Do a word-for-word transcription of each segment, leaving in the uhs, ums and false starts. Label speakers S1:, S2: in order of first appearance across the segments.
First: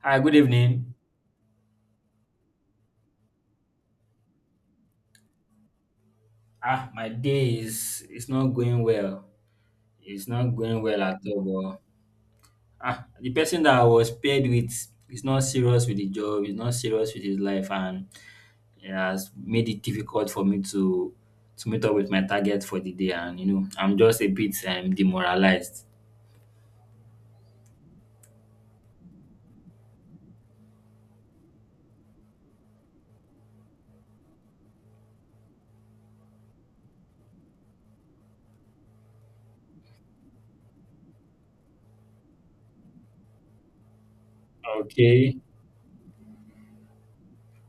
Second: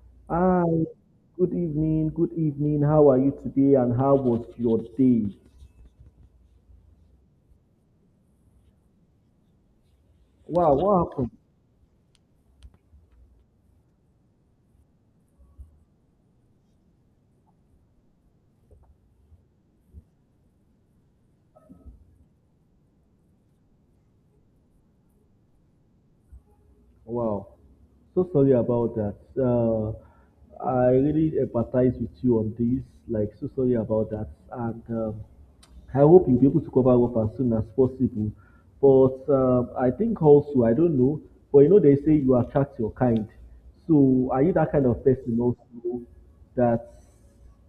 S1: Hi, good
S2: Hi,
S1: evening.
S2: good evening, good evening. How are you today and how was your day?
S1: Ah, my day is it's not going well. It's not
S2: Wow,
S1: going well
S2: what
S1: at
S2: happened?
S1: all. But ah, the person that I was paired with is not serious with the job. He's not serious with his life, and it has made it difficult for me to to meet up with my target for the day. And you know, I'm just a bit um, demoralized.
S2: Wow, so sorry about that. Uh, I really empathize with you on this. Like, so sorry about that. And um, I hope you'll be able to cover up as soon as possible. But um, I think also, I don't know, but you know, they say you attract your kind. So, are you that kind of person
S1: Okay.
S2: also that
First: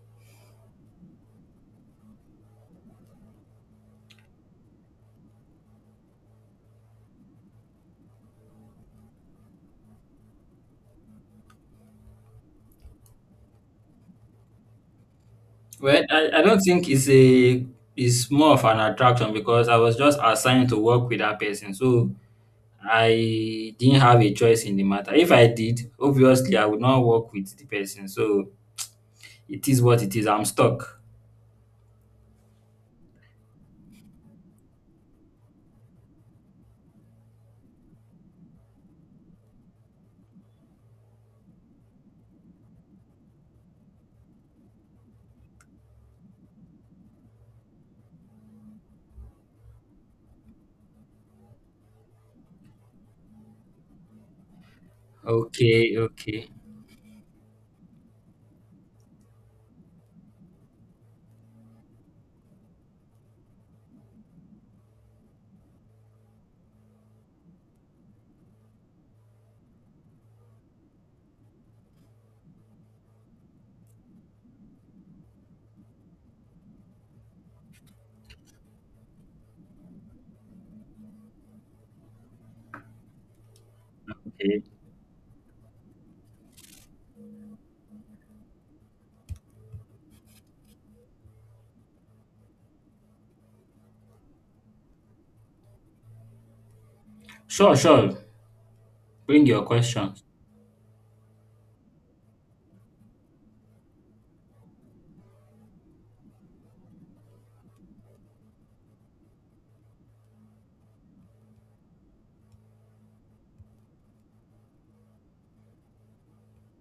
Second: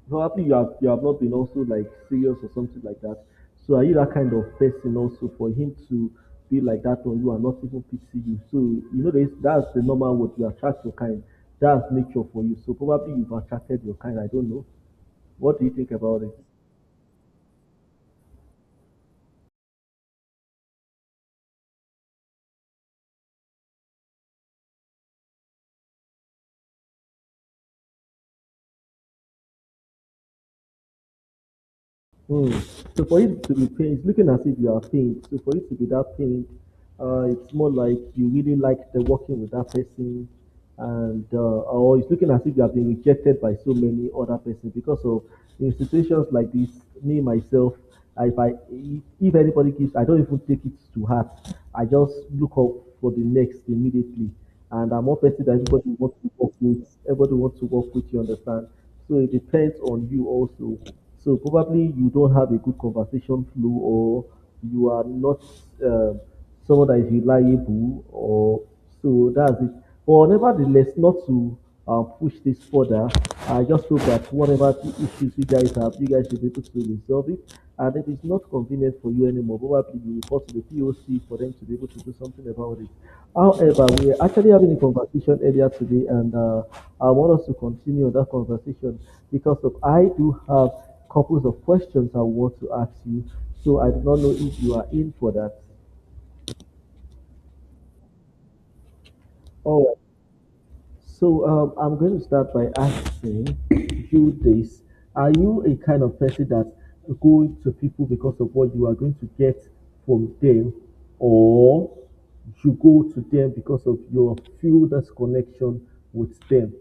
S2: probably you have you have not been also like serious or something like that. So are you that kind of person also for him to be like that on you and not even pity you? So you know this, that's the normal, what you attract your kind. That's nature for you. So probably you've attracted your kind. I don't know. What do you think
S1: Well,
S2: about
S1: I,
S2: it?
S1: I don't think it's a it's more of an attraction because I was just assigned to work with that person. So I didn't have a choice in the matter. If I did, obviously, I would not work with the person. So it is what it is. I'm stuck.
S2: Hmm. So for it to be pain, it's looking as if you are pained. So for it to be that pain, uh, it's more like you really like the working with that person, and uh, or it's looking as if you have been rejected by so many other persons because of in situations like this. Me myself, if I if if anybody gives, I don't even take it to heart. I just look up for the next immediately, and I'm one person that everybody
S1: Okay,
S2: wants to
S1: okay,
S2: work with. Everybody wants to work with. You understand? So it depends on you also. So probably you don't have a good conversation flow, or you are not uh, someone that is reliable, or so that's it. But nevertheless, not to uh, push this further. I just hope that whatever the issues you guys have, you guys should be able to resolve it, and it is not convenient for you anymore. Probably you report to the P O C for them to be able to do something about it. However, we are actually
S1: okay.
S2: having a conversation earlier today, and uh, I want us to continue that conversation because of I do have couples of questions I want to ask you. So I do not know if you are in for that.
S1: Sure, sure. Bring your
S2: All
S1: questions.
S2: So um, I'm going to start by asking you this: are you a kind of person that go to people because of what you are going to get from them, or you go to them because of your few that's connection with them?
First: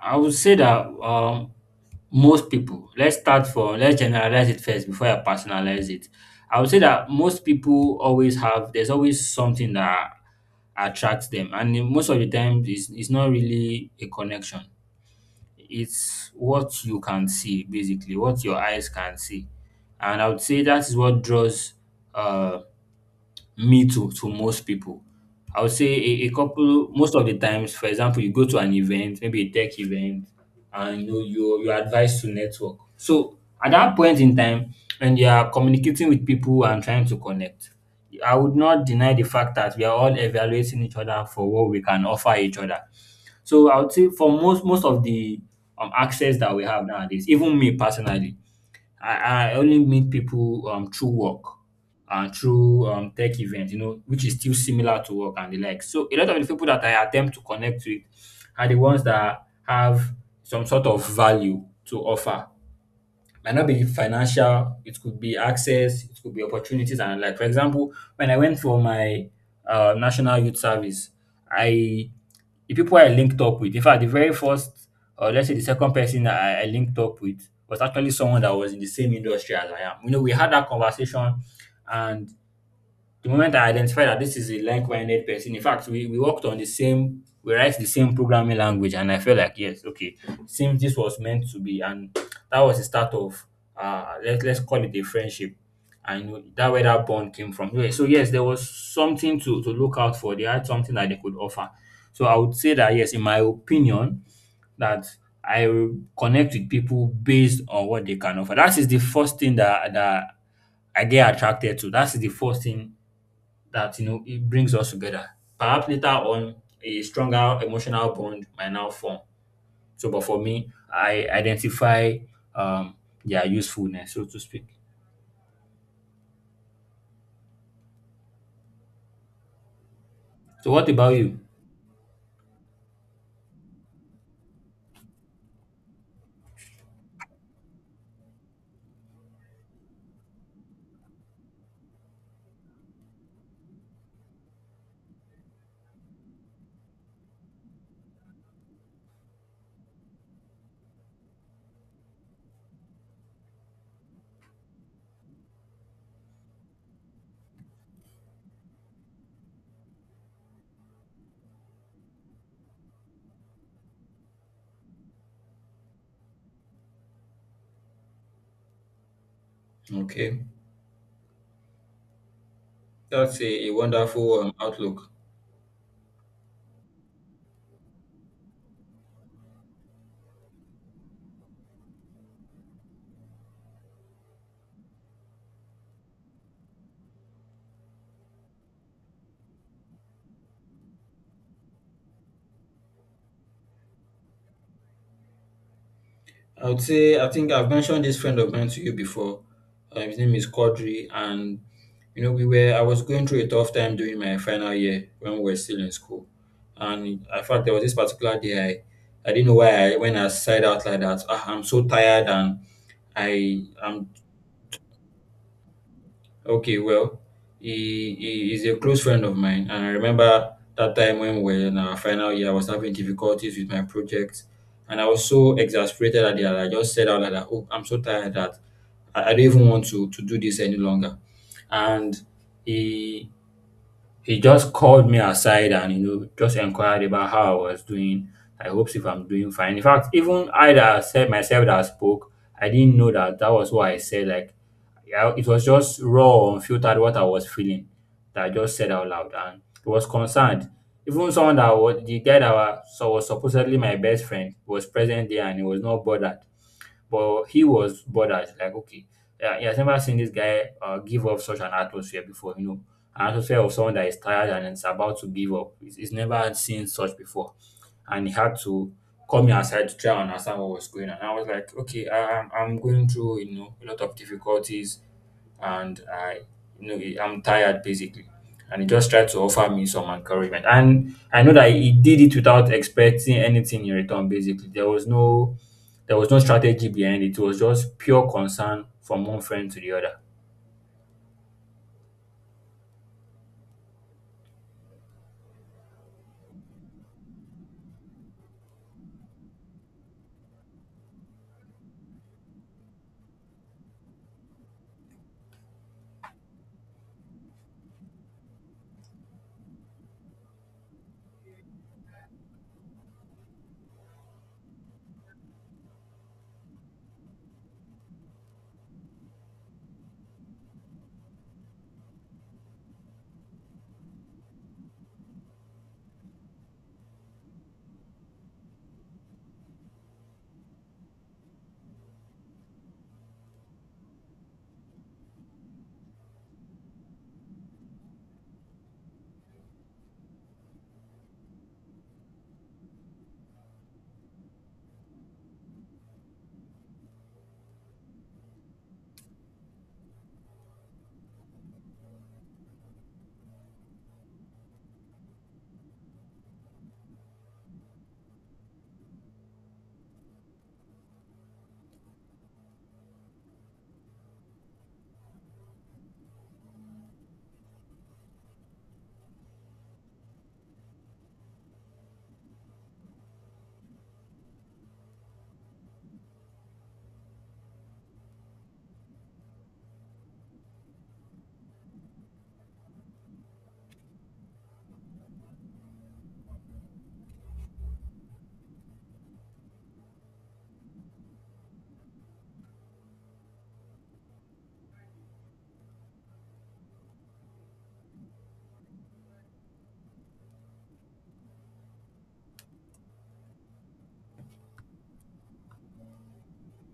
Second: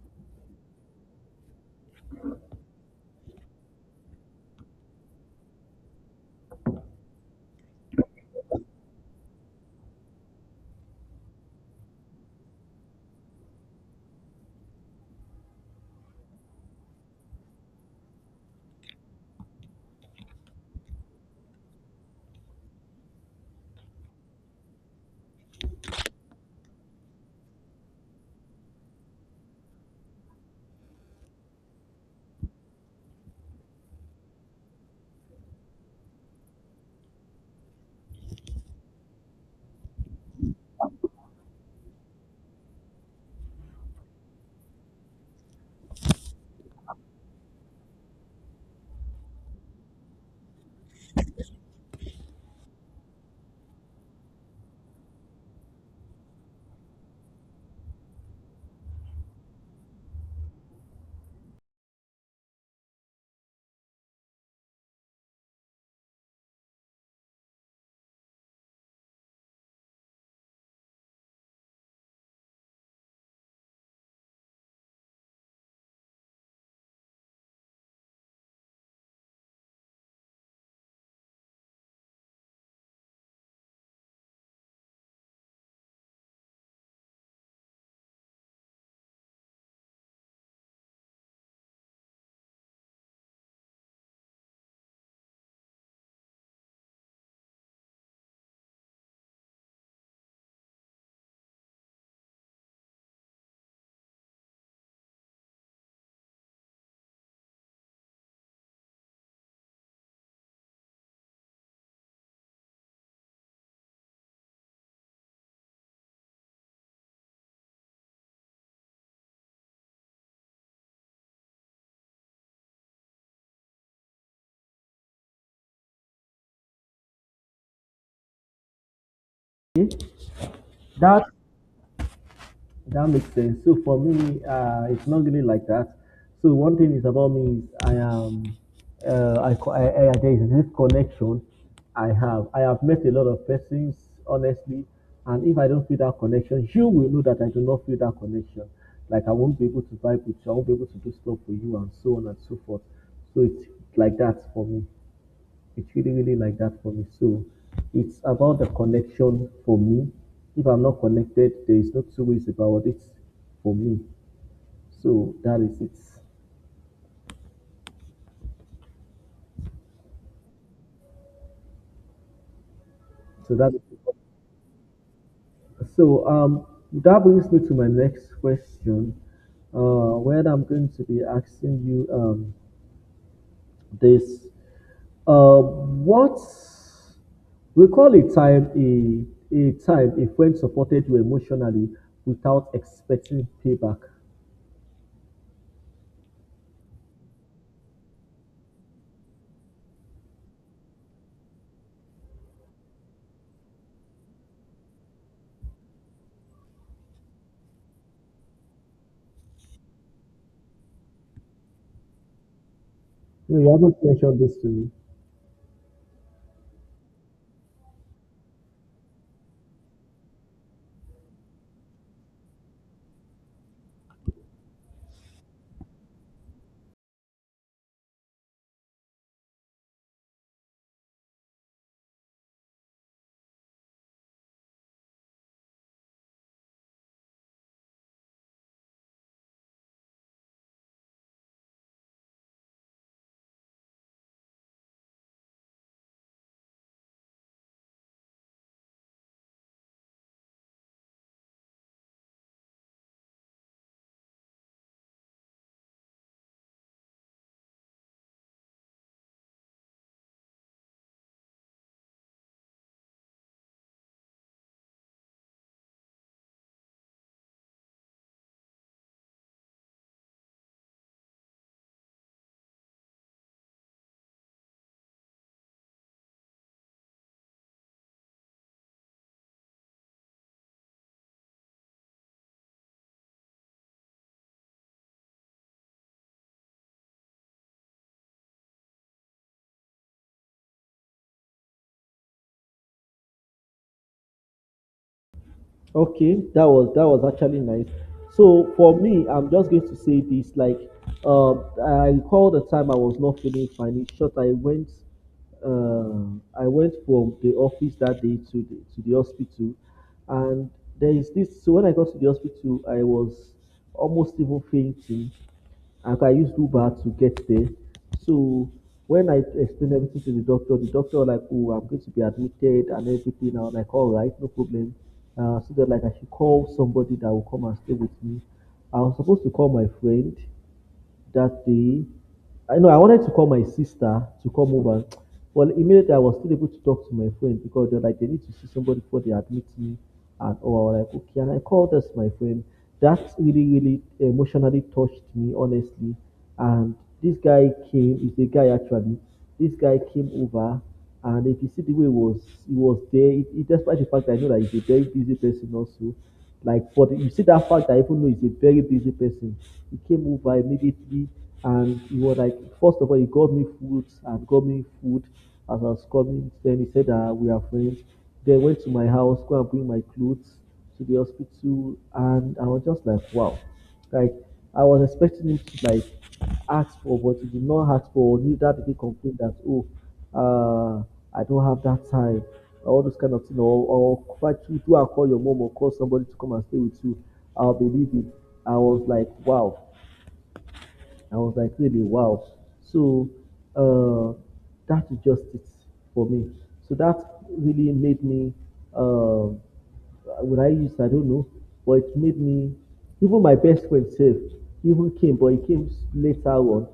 S1: I would say that um, most people, let's start from, let's generalize it first before I personalize it. I would say that most people always have, there's always something that attracts them. And in most of the time, it's, it's not really a connection. It's what you can see, basically, what your eyes can see. And I would say that is what draws uh, me to, to most people. I would say a, a couple, most of the times, for example, you go to an event, maybe a tech event, and you know, you're, you're advised to network. So at that point in time, when you are communicating with people and trying to connect, I would not deny the fact that we are all evaluating each other for what we can offer each other. So I would say for most most of the um, access that we have nowadays, even me personally, I, I only meet people um, through work and through um, tech events, you know, which is still similar to work and the like. So a lot of the people that I attempt to connect with are the ones that have some sort of value to offer. Might not be financial, it could be access, it could be opportunities and the like. For example, when I went for my uh, national youth service, I the people I linked up with, in fact, the very first, or let's say the second person I, I linked up with was actually someone that was in the same industry as I am. You know, we had that conversation and the moment I identified that this is a like-minded person, in fact, we, we worked on the same, we write the same programming language, and I felt like, yes, okay, seems this was meant to be, and that was the start of, uh, let, let's call it a friendship. And that where that bond came from. Yeah, so yes, there was something to, to look out for. They had something that they could offer. So I would say that yes, in my opinion, that I will connect with people based on what they can offer. That is the first thing that that I get attracted to. That is the first thing that you know it brings us together. Perhaps later on, a stronger emotional bond might now form. So, but for me, I identify um, their usefulness, so to speak.
S2: Okay?
S1: So, what about
S2: That
S1: you?
S2: that makes sense. So for me, uh, it's not really like that. So one thing is about me is I am, uh, I, co- I, I there is this connection I have. I have met a lot of persons honestly, and if I don't feel that connection, you will know that I do not feel that connection. Like I won't be able to vibe with you, I won't be able to do stuff for you, and so on and so forth. So it's like that for me. It's really, really like that for me. So it's about the connection for me. If I'm not connected, there is no two ways about it for me. So that is it.
S1: Okay, that's
S2: So
S1: a,
S2: that
S1: a
S2: is it.
S1: wonderful um, outlook.
S2: so um that brings me to my next question. Uh where I'm going to be asking you um this. Uh what Recall a time a a time a friend supported you emotionally without expecting payback.
S1: I would say I think I've mentioned this friend of mine to you before. Uh, his name is Quadri, and you know we were. I was going through a tough time during my final year when we were still in school, and in fact there was this particular day I, I didn't know why I when I sighed out like that. Ah, I'm so tired and
S2: No,
S1: I
S2: you haven't
S1: am.
S2: mentioned this to me.
S1: Okay, well, he, he is a close friend of mine, and I remember that time when we were in our final year, I was having difficulties with my project, and I was so exasperated at it that I just said out like that, "Oh, I'm so tired that I, I don't even want to to do this any longer." And he he just called me aside and, you know, just inquired about how I was doing. I hopes if I'm doing fine. In fact, even I that said myself that spoke, I didn't know that that was what I said. Like, yeah, it was just raw, unfiltered what I was feeling that I just said out loud, and he was concerned. Even someone that was the guy that was, so was supposedly my best friend was present there, and he was not bothered. But he was bothered. Like, okay, yeah, he has never seen this guy uh, give off such an atmosphere before, you know, an atmosphere of someone that is tired and is about to give up. He's, he's never seen such before. And he had to call me aside to try and understand what was going on. I was like, okay, I, I'm, I'm going through, you know, a lot of difficulties and I you know I'm tired basically. And he just tried to offer me some encouragement. And I know that he did it without expecting anything in return, basically. There was no there was no strategy behind it. It was just pure concern from one friend to the other.
S2: Okay, that was that was actually nice. So for me, I'm just going to say this. Like, um, I recall the time I was not feeling fine. In short, I went, uh, I went from the office that day to the, to the hospital, and there is this. So when I got to the hospital, I was almost even fainting, and I can use Uber to get there. So when I explained everything to the doctor, the doctor was like, "Oh, I'm going to be admitted and everything." I was like, "All right, no problem." Uh, so that like I should call somebody that will come and stay with me. I was supposed to call my friend that day. I know I wanted to call my sister to come over. Well, immediately I was still able to talk to my friend because they're like, they need to see somebody before they admit me. And oh, I was like, okay. And I called us my friend. That really, really emotionally touched me, honestly. And this guy came, is a guy actually. This guy came over, and if you see the way he was, he was there. It, it, despite the fact that I know that he's a very busy person also, like, but you see that fact that even though he's a very busy person, he came over immediately, and he was like, first of all, he got me food and got me food as I was coming. Then he said that we are friends. Then went to my house, go and bring my clothes to the hospital, and I was just like, wow. Like I was expecting him to like ask for, but he did not ask for. Neither did he complain that oh, uh, I don't have that time. All those kind of thing, or, or fight you do and call your mom or call somebody to come and stay with you. I'll be leaving. I was like, wow. I was like, really, wow. So uh, that is just it for me. So that really made me, uh, would I use, I don't know, but it made me, even my best friend, safe, even came, but he came later on,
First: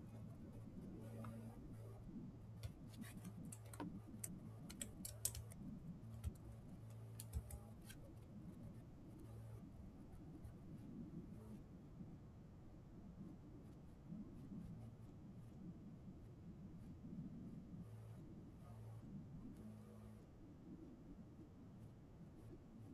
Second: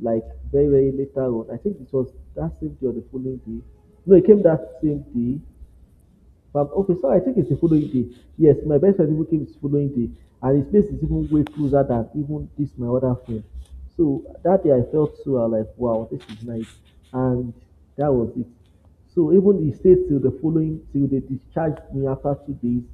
S2: like very, very later on. I think it was that same day or the following day. No, it came that same day. But okay, so I think it's the following day. Yes, my best friend even came the following day, and his place is even way closer than even this my other friend. So that day I felt so I like, wow, this is nice, and that was it. So even he stayed till the following till they discharged me after two days.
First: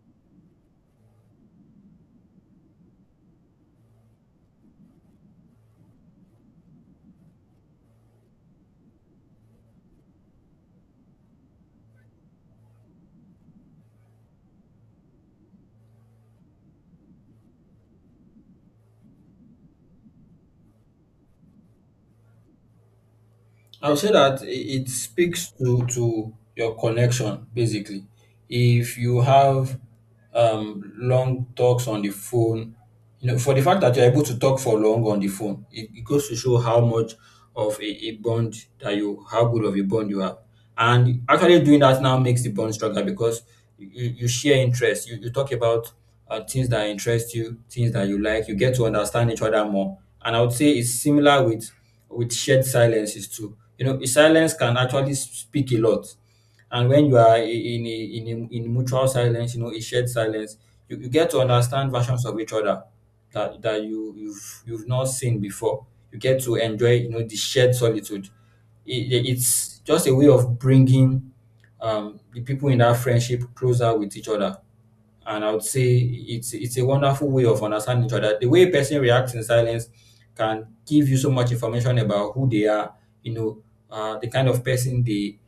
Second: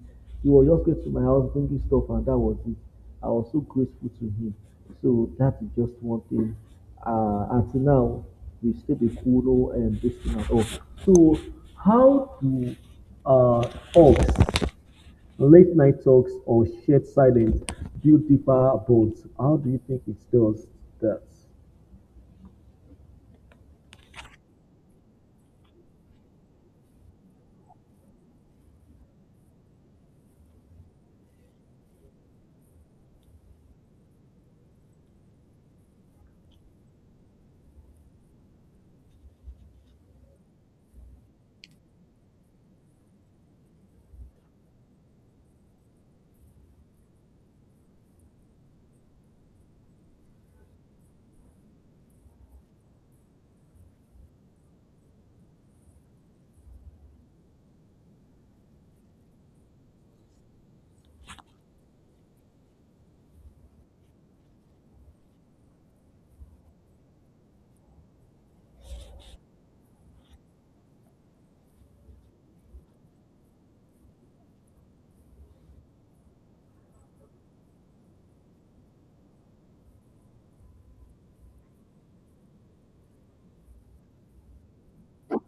S2: He was just going to my house bringing stuff, and that was it. I was so grateful to him. So that is just one thing. Uh, until now, Vistibikulo and this thing and all. So how do uh, talks, late night talks or shared silence build deeper bonds? How do you think it does that?
S1: I would say that i- it speaks to to your connection basically. If you have um, long talks on the phone, you know, for the fact that you're able to talk for long on the phone, it, it goes to show how much of a, a bond that you, how good of a bond you have. And actually doing that now makes the bond stronger because you, you you share interests. You, you talk about uh, things that interest you, things that you like. You get to understand each other more. And I would say it's similar with with shared silences too. You know, silence can actually speak a lot. And when you are i- in a, in a, in mutual silence, you know, a shared silence, you, you get to understand versions of each other that, that you you've you've not seen before. You get to enjoy, you know, the shared solitude. It, it's just a way of bringing um, the people in that friendship closer with each other and I would say it's it's a wonderful way of understanding each other. The way a person reacts in silence can give you so much information about who they are, you know, uh, the kind of person they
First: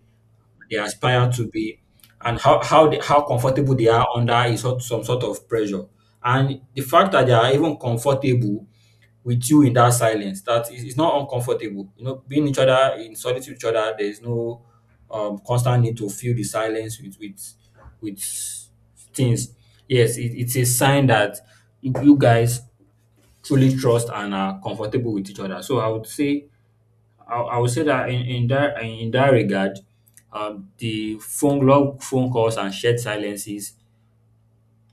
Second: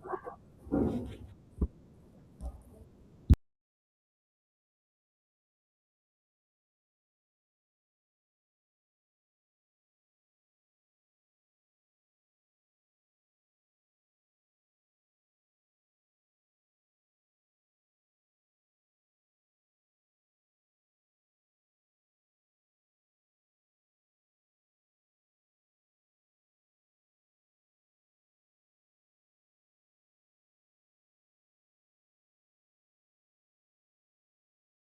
S1: they aspire to be and how how they, how comfortable they are under is sort- some sort of pressure and the fact that they are even comfortable with you in that silence that is it's not uncomfortable, you know, being each other in solitude with each other. There is no um constant need to fill the silence with with with things. Yes, it, it's a sign that you you guys truly trust and are comfortable with each other. So I would say I, I would say that in, in that in that regard, um, the phone long phone calls and shared silences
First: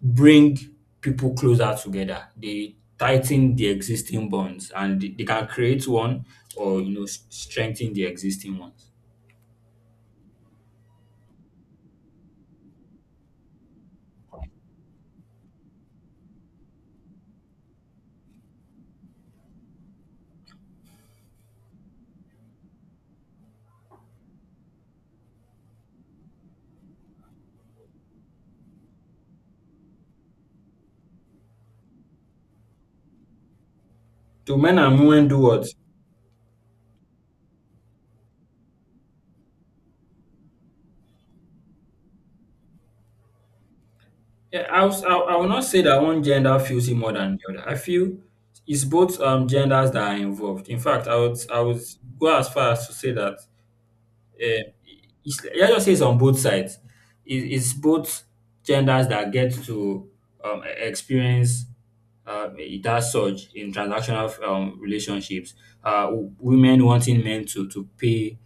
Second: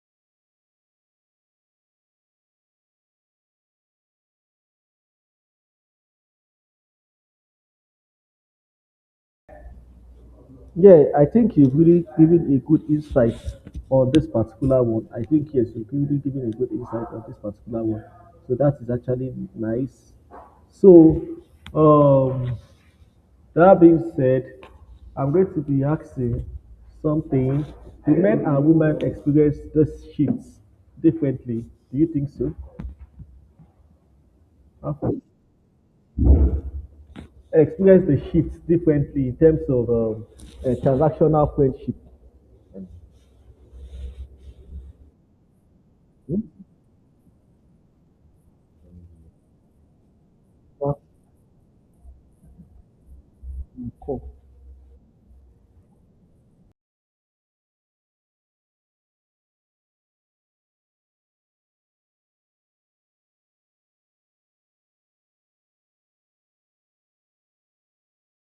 S1: bring people closer together. They tighten the existing bonds and they, they can create one or you know s- strengthen the existing ones.
S2: Yeah, I think you've really given a good insight on this particular one. I think yes, you've really given a good insight on this particular one. So that is actually nice. So um that being said, I'm going to be asking something. Do men and women experience those shifts differently? Do you think so?
S1: Do men and
S2: Huh?
S1: women do what?
S2: Experience the shifts differently in terms of um, uh, transactional friendship.
S1: Yeah, I, was, I, I will not say that one
S2: Hmm?
S1: gender feels it more than the other. I feel it's both um genders that are involved. In
S2: That's
S1: fact, I would I would go as far as to say that
S2: the core.
S1: uh, it's, let just say it's on both sides. It, it's both genders that get to um, e- experience uh, that surge in transactional um, relationships. Uh, w- women wanting men to to pay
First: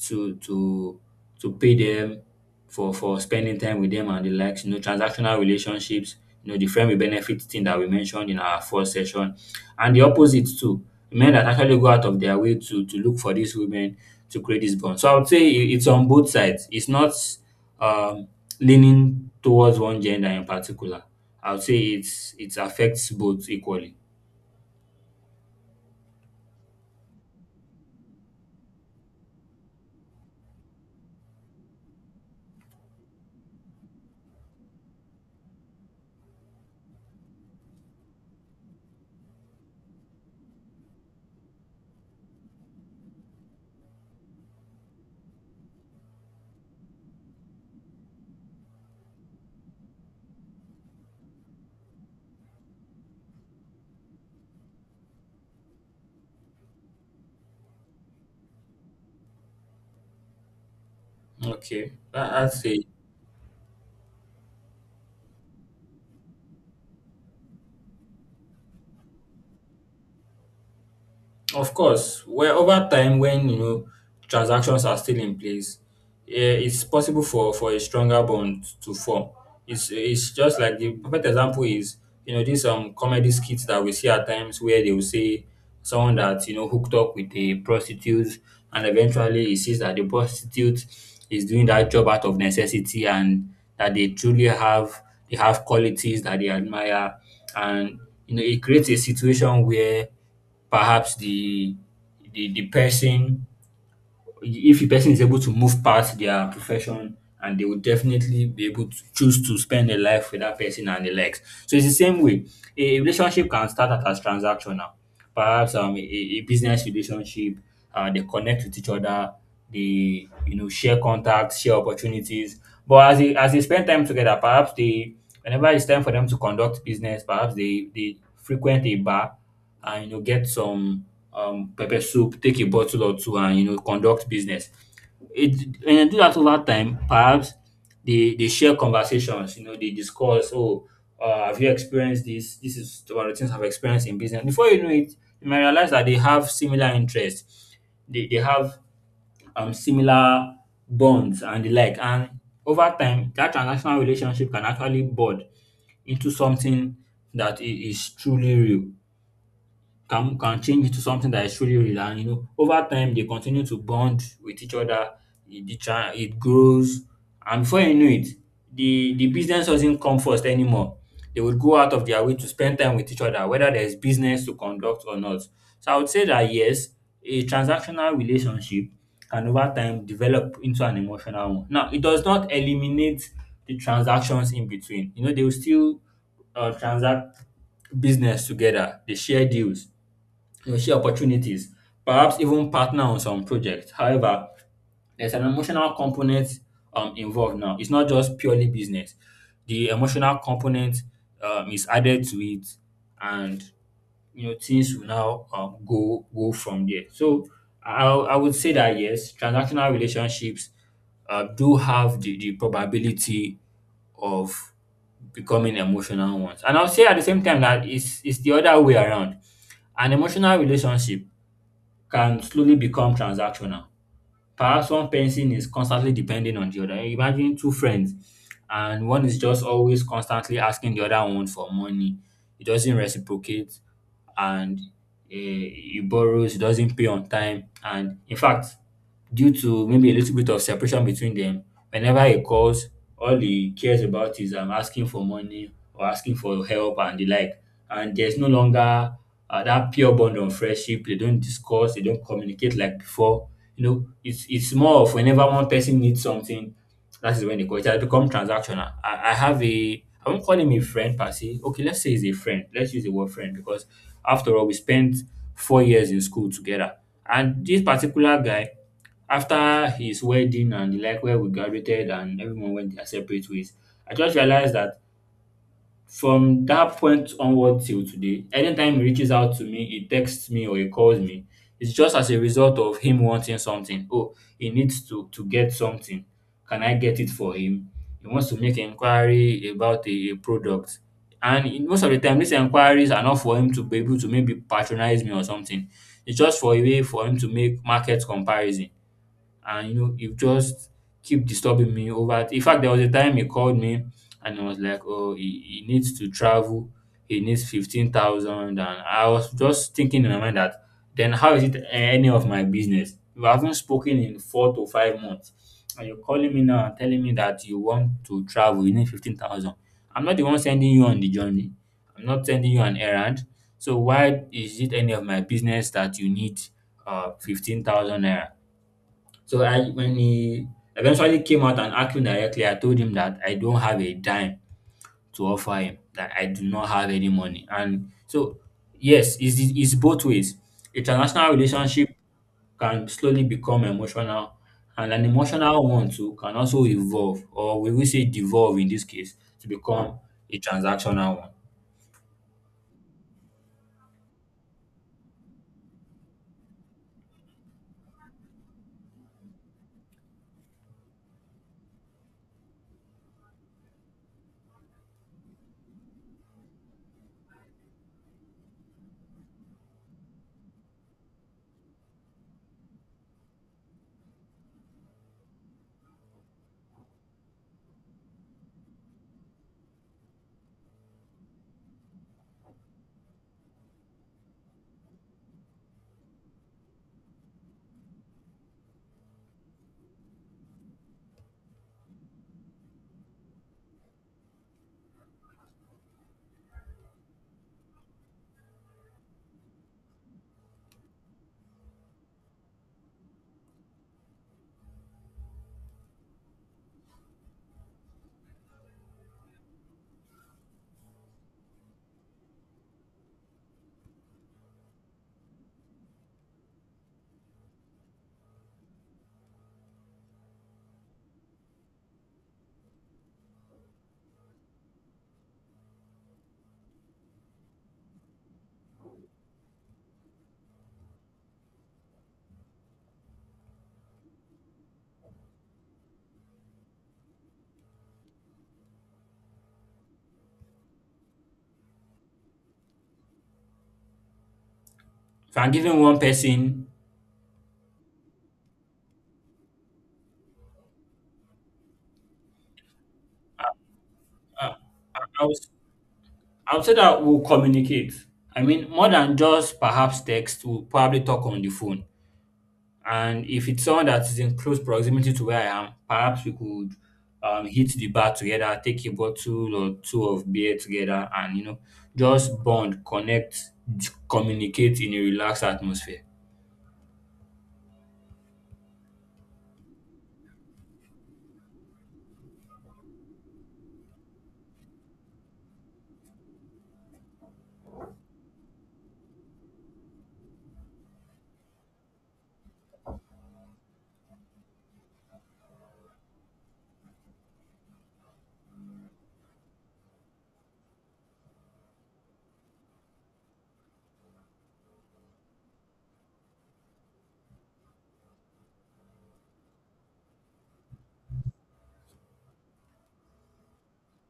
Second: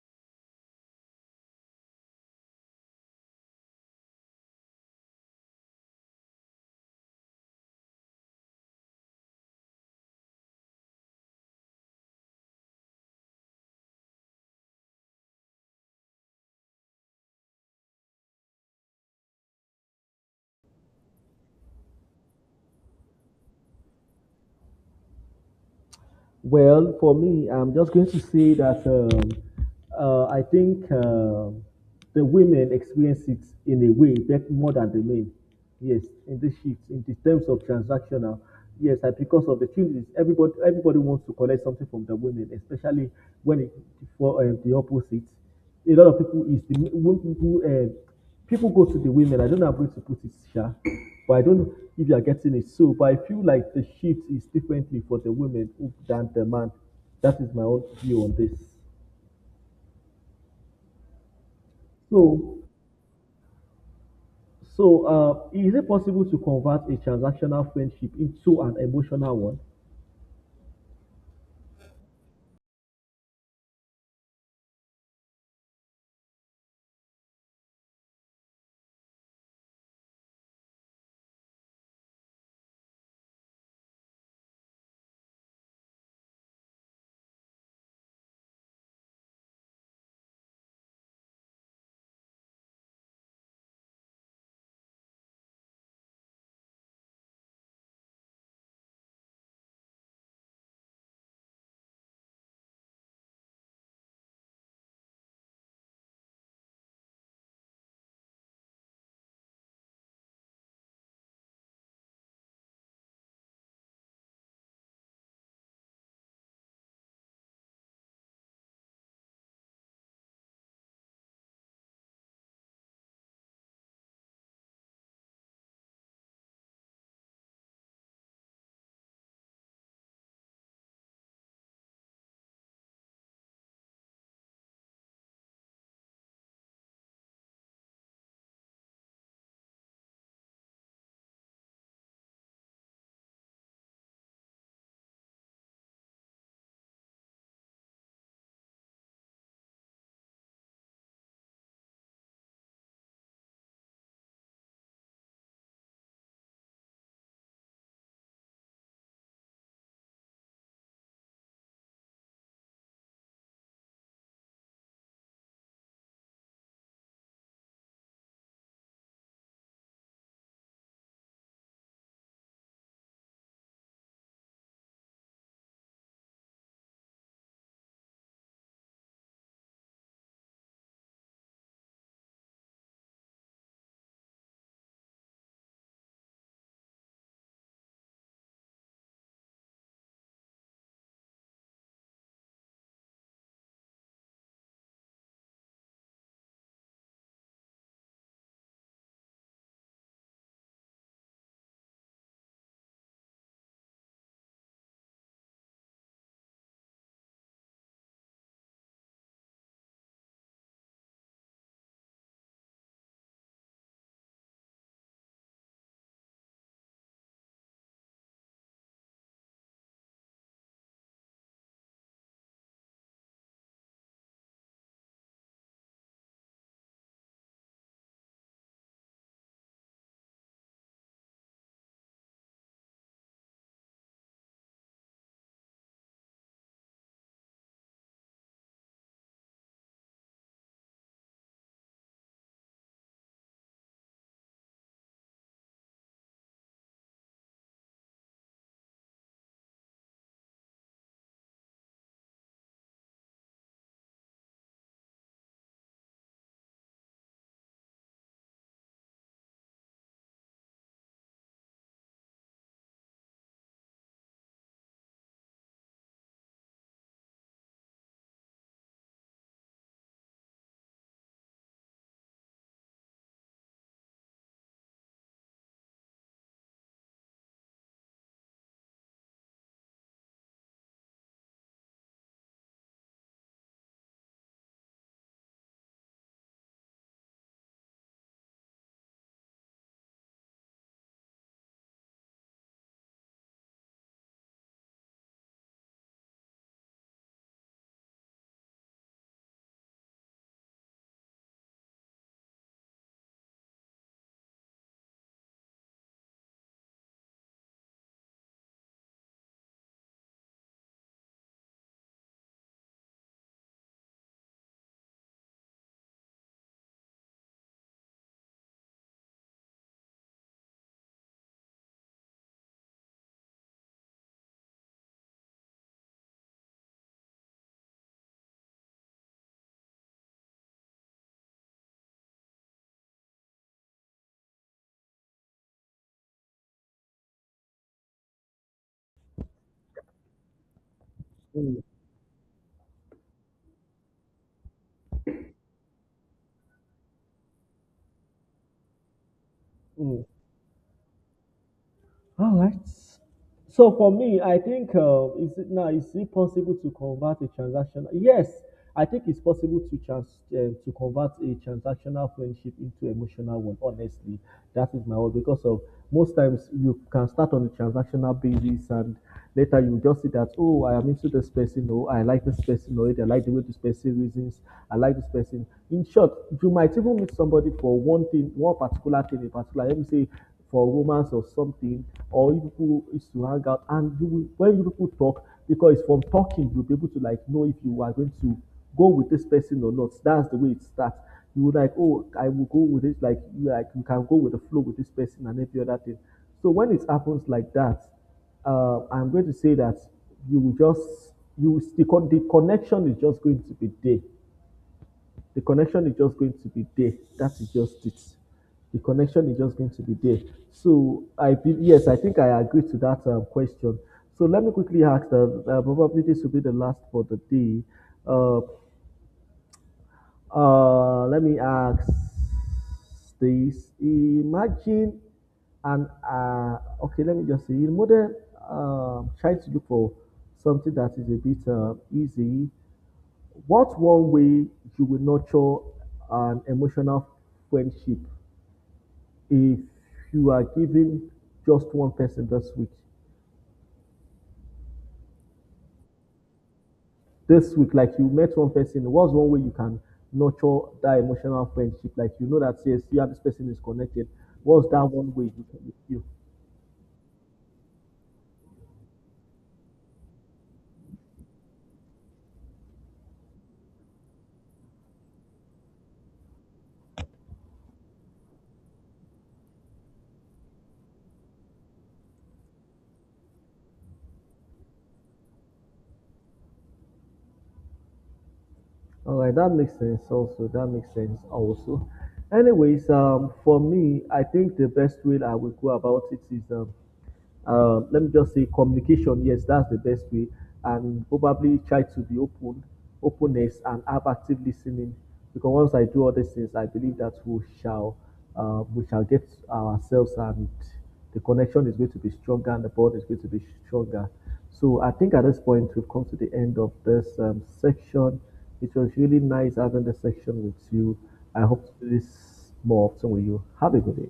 S1: to to to pay them for for spending time with them and the likes. You know, transactional relationships, you know, the friend will benefit thing that we mentioned in our first session. And the opposite too, men that actually go out of their way to to look for these women to create this bond. So I would say it- it's on both sides. It's not um leaning towards one gender in particular. I would say it's it affects both equally.
S2: Well, for me, I'm just going to say that um, uh, I think uh, the women experience it in a way bet- more than the men. Yes, in this shift, in the terms of transactional, yes, I, because of the changes, everybody everybody wants to collect something from the women, especially when it for um, the opposite. A lot of people is the wo- people. Uh, people go to the women. I don't know how going to put it, Sha, but I don't know if you are getting it. So, but I feel like the shift is differently for the women than the man. That is my own view on this.
S1: Okay, that,
S2: So,
S1: that's a
S2: so uh, is it possible to convert a transactional friendship into an emotional one?
S1: of course, where over time when, you know, transactions are still in place, eh, it's possible for for a stronger bond to form. It's it's just like the perfect example is, you know, these um comedy skits that we see at times where they will say someone that, you know, hooked up with a prostitute and eventually he sees that the prostitute is doing that job out of necessity and that they truly have they have qualities that they admire and you know it creates a situation where perhaps the the the person if the person is able to move past their profession and they will definitely be able to choose to spend their life with that person and the likes. So it's the same way. A relationship can start out as transactional. Perhaps um, a, a business relationship, uh, they connect with each other, they you know share contacts, share opportunities. But as they as they spend time together, perhaps they whenever it's time for them to conduct business, perhaps they they frequent a bar and you know get some um pepper soup, take a bottle or two and you know conduct business. It When you do that over time, perhaps they they share conversations, you know, they discuss, oh, uh, have you experienced this? This is one of the things I've experienced in business. Before you know it, you might realize that they have similar interests. They they have um similar bonds and the like. And over time, that transactional relationship can actually bud into something that i- is truly real, can can change into something that is truly real. And you know, over time they continue to bond with each other. It the cha- it grows, and before you know it, the the business doesn't come first anymore. They would go out of their way to spend time with each other whether there is business to conduct or not. So I would say that yes, a transactional relationship can over time develop into an emotional one. Now it does not eliminate the transactions in between. You know, they will still uh, transact business together, they share deals, you know, see opportunities, perhaps even partner on some projects. However, there's an emotional component um, involved now. It's not just purely business. The emotional component um, is added to it, and you know things will now um, go go from there. So I, I would say that yes, transactional relationships uh, do have the, the probability of becoming emotional ones. And I'll say at the same time that it's, it's the other way around. An emotional relationship can slowly become transactional. Perhaps one person is constantly depending on the other. Imagine two friends, and one is just always constantly asking the other one for money. He doesn't reciprocate, and eh, he borrows, he doesn't pay on time. And in fact, due to maybe a little bit of separation between them. Whenever he calls, all he cares about is um, asking for money or asking for help and the like. And there's no longer uh, that pure bond of friendship. They don't discuss, they don't communicate like before. You know, it's it's more of whenever one person needs something, that is when they call. It has become transactional. I, I have a I won't call him a friend per se. Okay, let's say he's a friend. Let's use the word friend because after all, we spent four years in school together. And this particular guy, after his wedding and the like where we graduated and everyone went their separate ways, I just realized that from that point onward till today, anytime he reaches out to me, he texts me or he calls me, it's just as a result of him wanting something. Oh, he needs to to get something. Can I get it for him? He wants to make inquiry about a, a product. And in most of the time, these inquiries are not for him to be able to maybe patronize me or something. It's just for a way for him to make market comparison. And you know, you just keep disturbing me. Over, in fact, there was a time he called me and he was like, oh, he, he needs to travel, he needs fifteen thousand." And I was just thinking in my mind that then how is it any of my business? We haven't spoken in four to five months and you're calling me now and telling me that you want to travel, you need fifteen thousand. I'm not the one sending you on the journey, I'm not sending you an errand. So why is it any of my business that you need uh fifteen thousand naira? So I, when he eventually came out and asked me directly, I told him that I don't have a dime to offer him, that I do not have any money. And so yes, it's, it's both ways. A transactional
S2: Mm,
S1: relationship can slowly become emotional, and an emotional one too can also evolve, or we will say devolve in this case, to become
S2: mm.
S1: a transactional one.
S2: All right. So for me, I think uh, is it now is it possible to convert a transactional? Yes, I think it's possible to trans uh, to convert a transactional friendship into emotional one. Honestly, that is my word because of most times you can start on a transactional basis, and later you just see that oh, I am into this person, oh, I like this person already, I like the way this person reasons, I like this person. In short, you might even meet somebody for one thing, one particular thing, a particular. Let me say for romance or something, or you people is to hang out, and you will, when you people talk, because it's from talking you'll be able to like know if you are going to go with this person or not. That's the way it starts. You will like, oh, I will go with it. Like you like you can go with the flow with this person and every other thing. So when it happens like that, uh, I'm going to say that you will just you the, con- the connection is just going to be there the connection is just going to be there. That is just it. The connection is just going to be there. So I be, yes, I think I agree to that um, question. So let me quickly ask that uh, probably this will be the last for the day. Uh, uh, Let me ask this. Imagine and uh, Okay, let me just see. In modern, um, try to look for something that is a bit uh, easy. What's one way you will nurture an emotional friendship if you are giving just one person this week?
S1: If I'm giving one person,
S2: This week, like you met one person, what's one way you can nurture that emotional friendship? Like you know that yes, you and this person is connected.
S1: uh,
S2: What's that one way
S1: I, would,
S2: you can do?
S1: I would say that we'll communicate. I mean, more than just perhaps text, we'll probably talk on the phone. And if it's someone that is in close proximity to where I am, perhaps we could um, hit the bar together, take a bottle or two of beer together, and you know, just bond, connect, communicate in a relaxed atmosphere.
S2: All right, that makes sense. Also, that makes sense. Also, anyways, um, for me, I think the best way I will go about it is um, uh, let me just say communication, yes, that's the best way, and probably try to be open, openness and have active listening, because once I do all these things I believe that we shall uh, we shall get ourselves, and the connection is going to be stronger and the bond is going to be stronger. So I think at this point we've come to the end of this um, section. It was really nice having this section with you. I hope to do this more often with you. Have a good day.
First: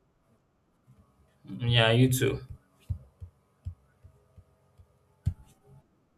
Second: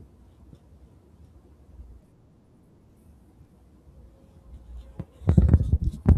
S1: Yeah, you too.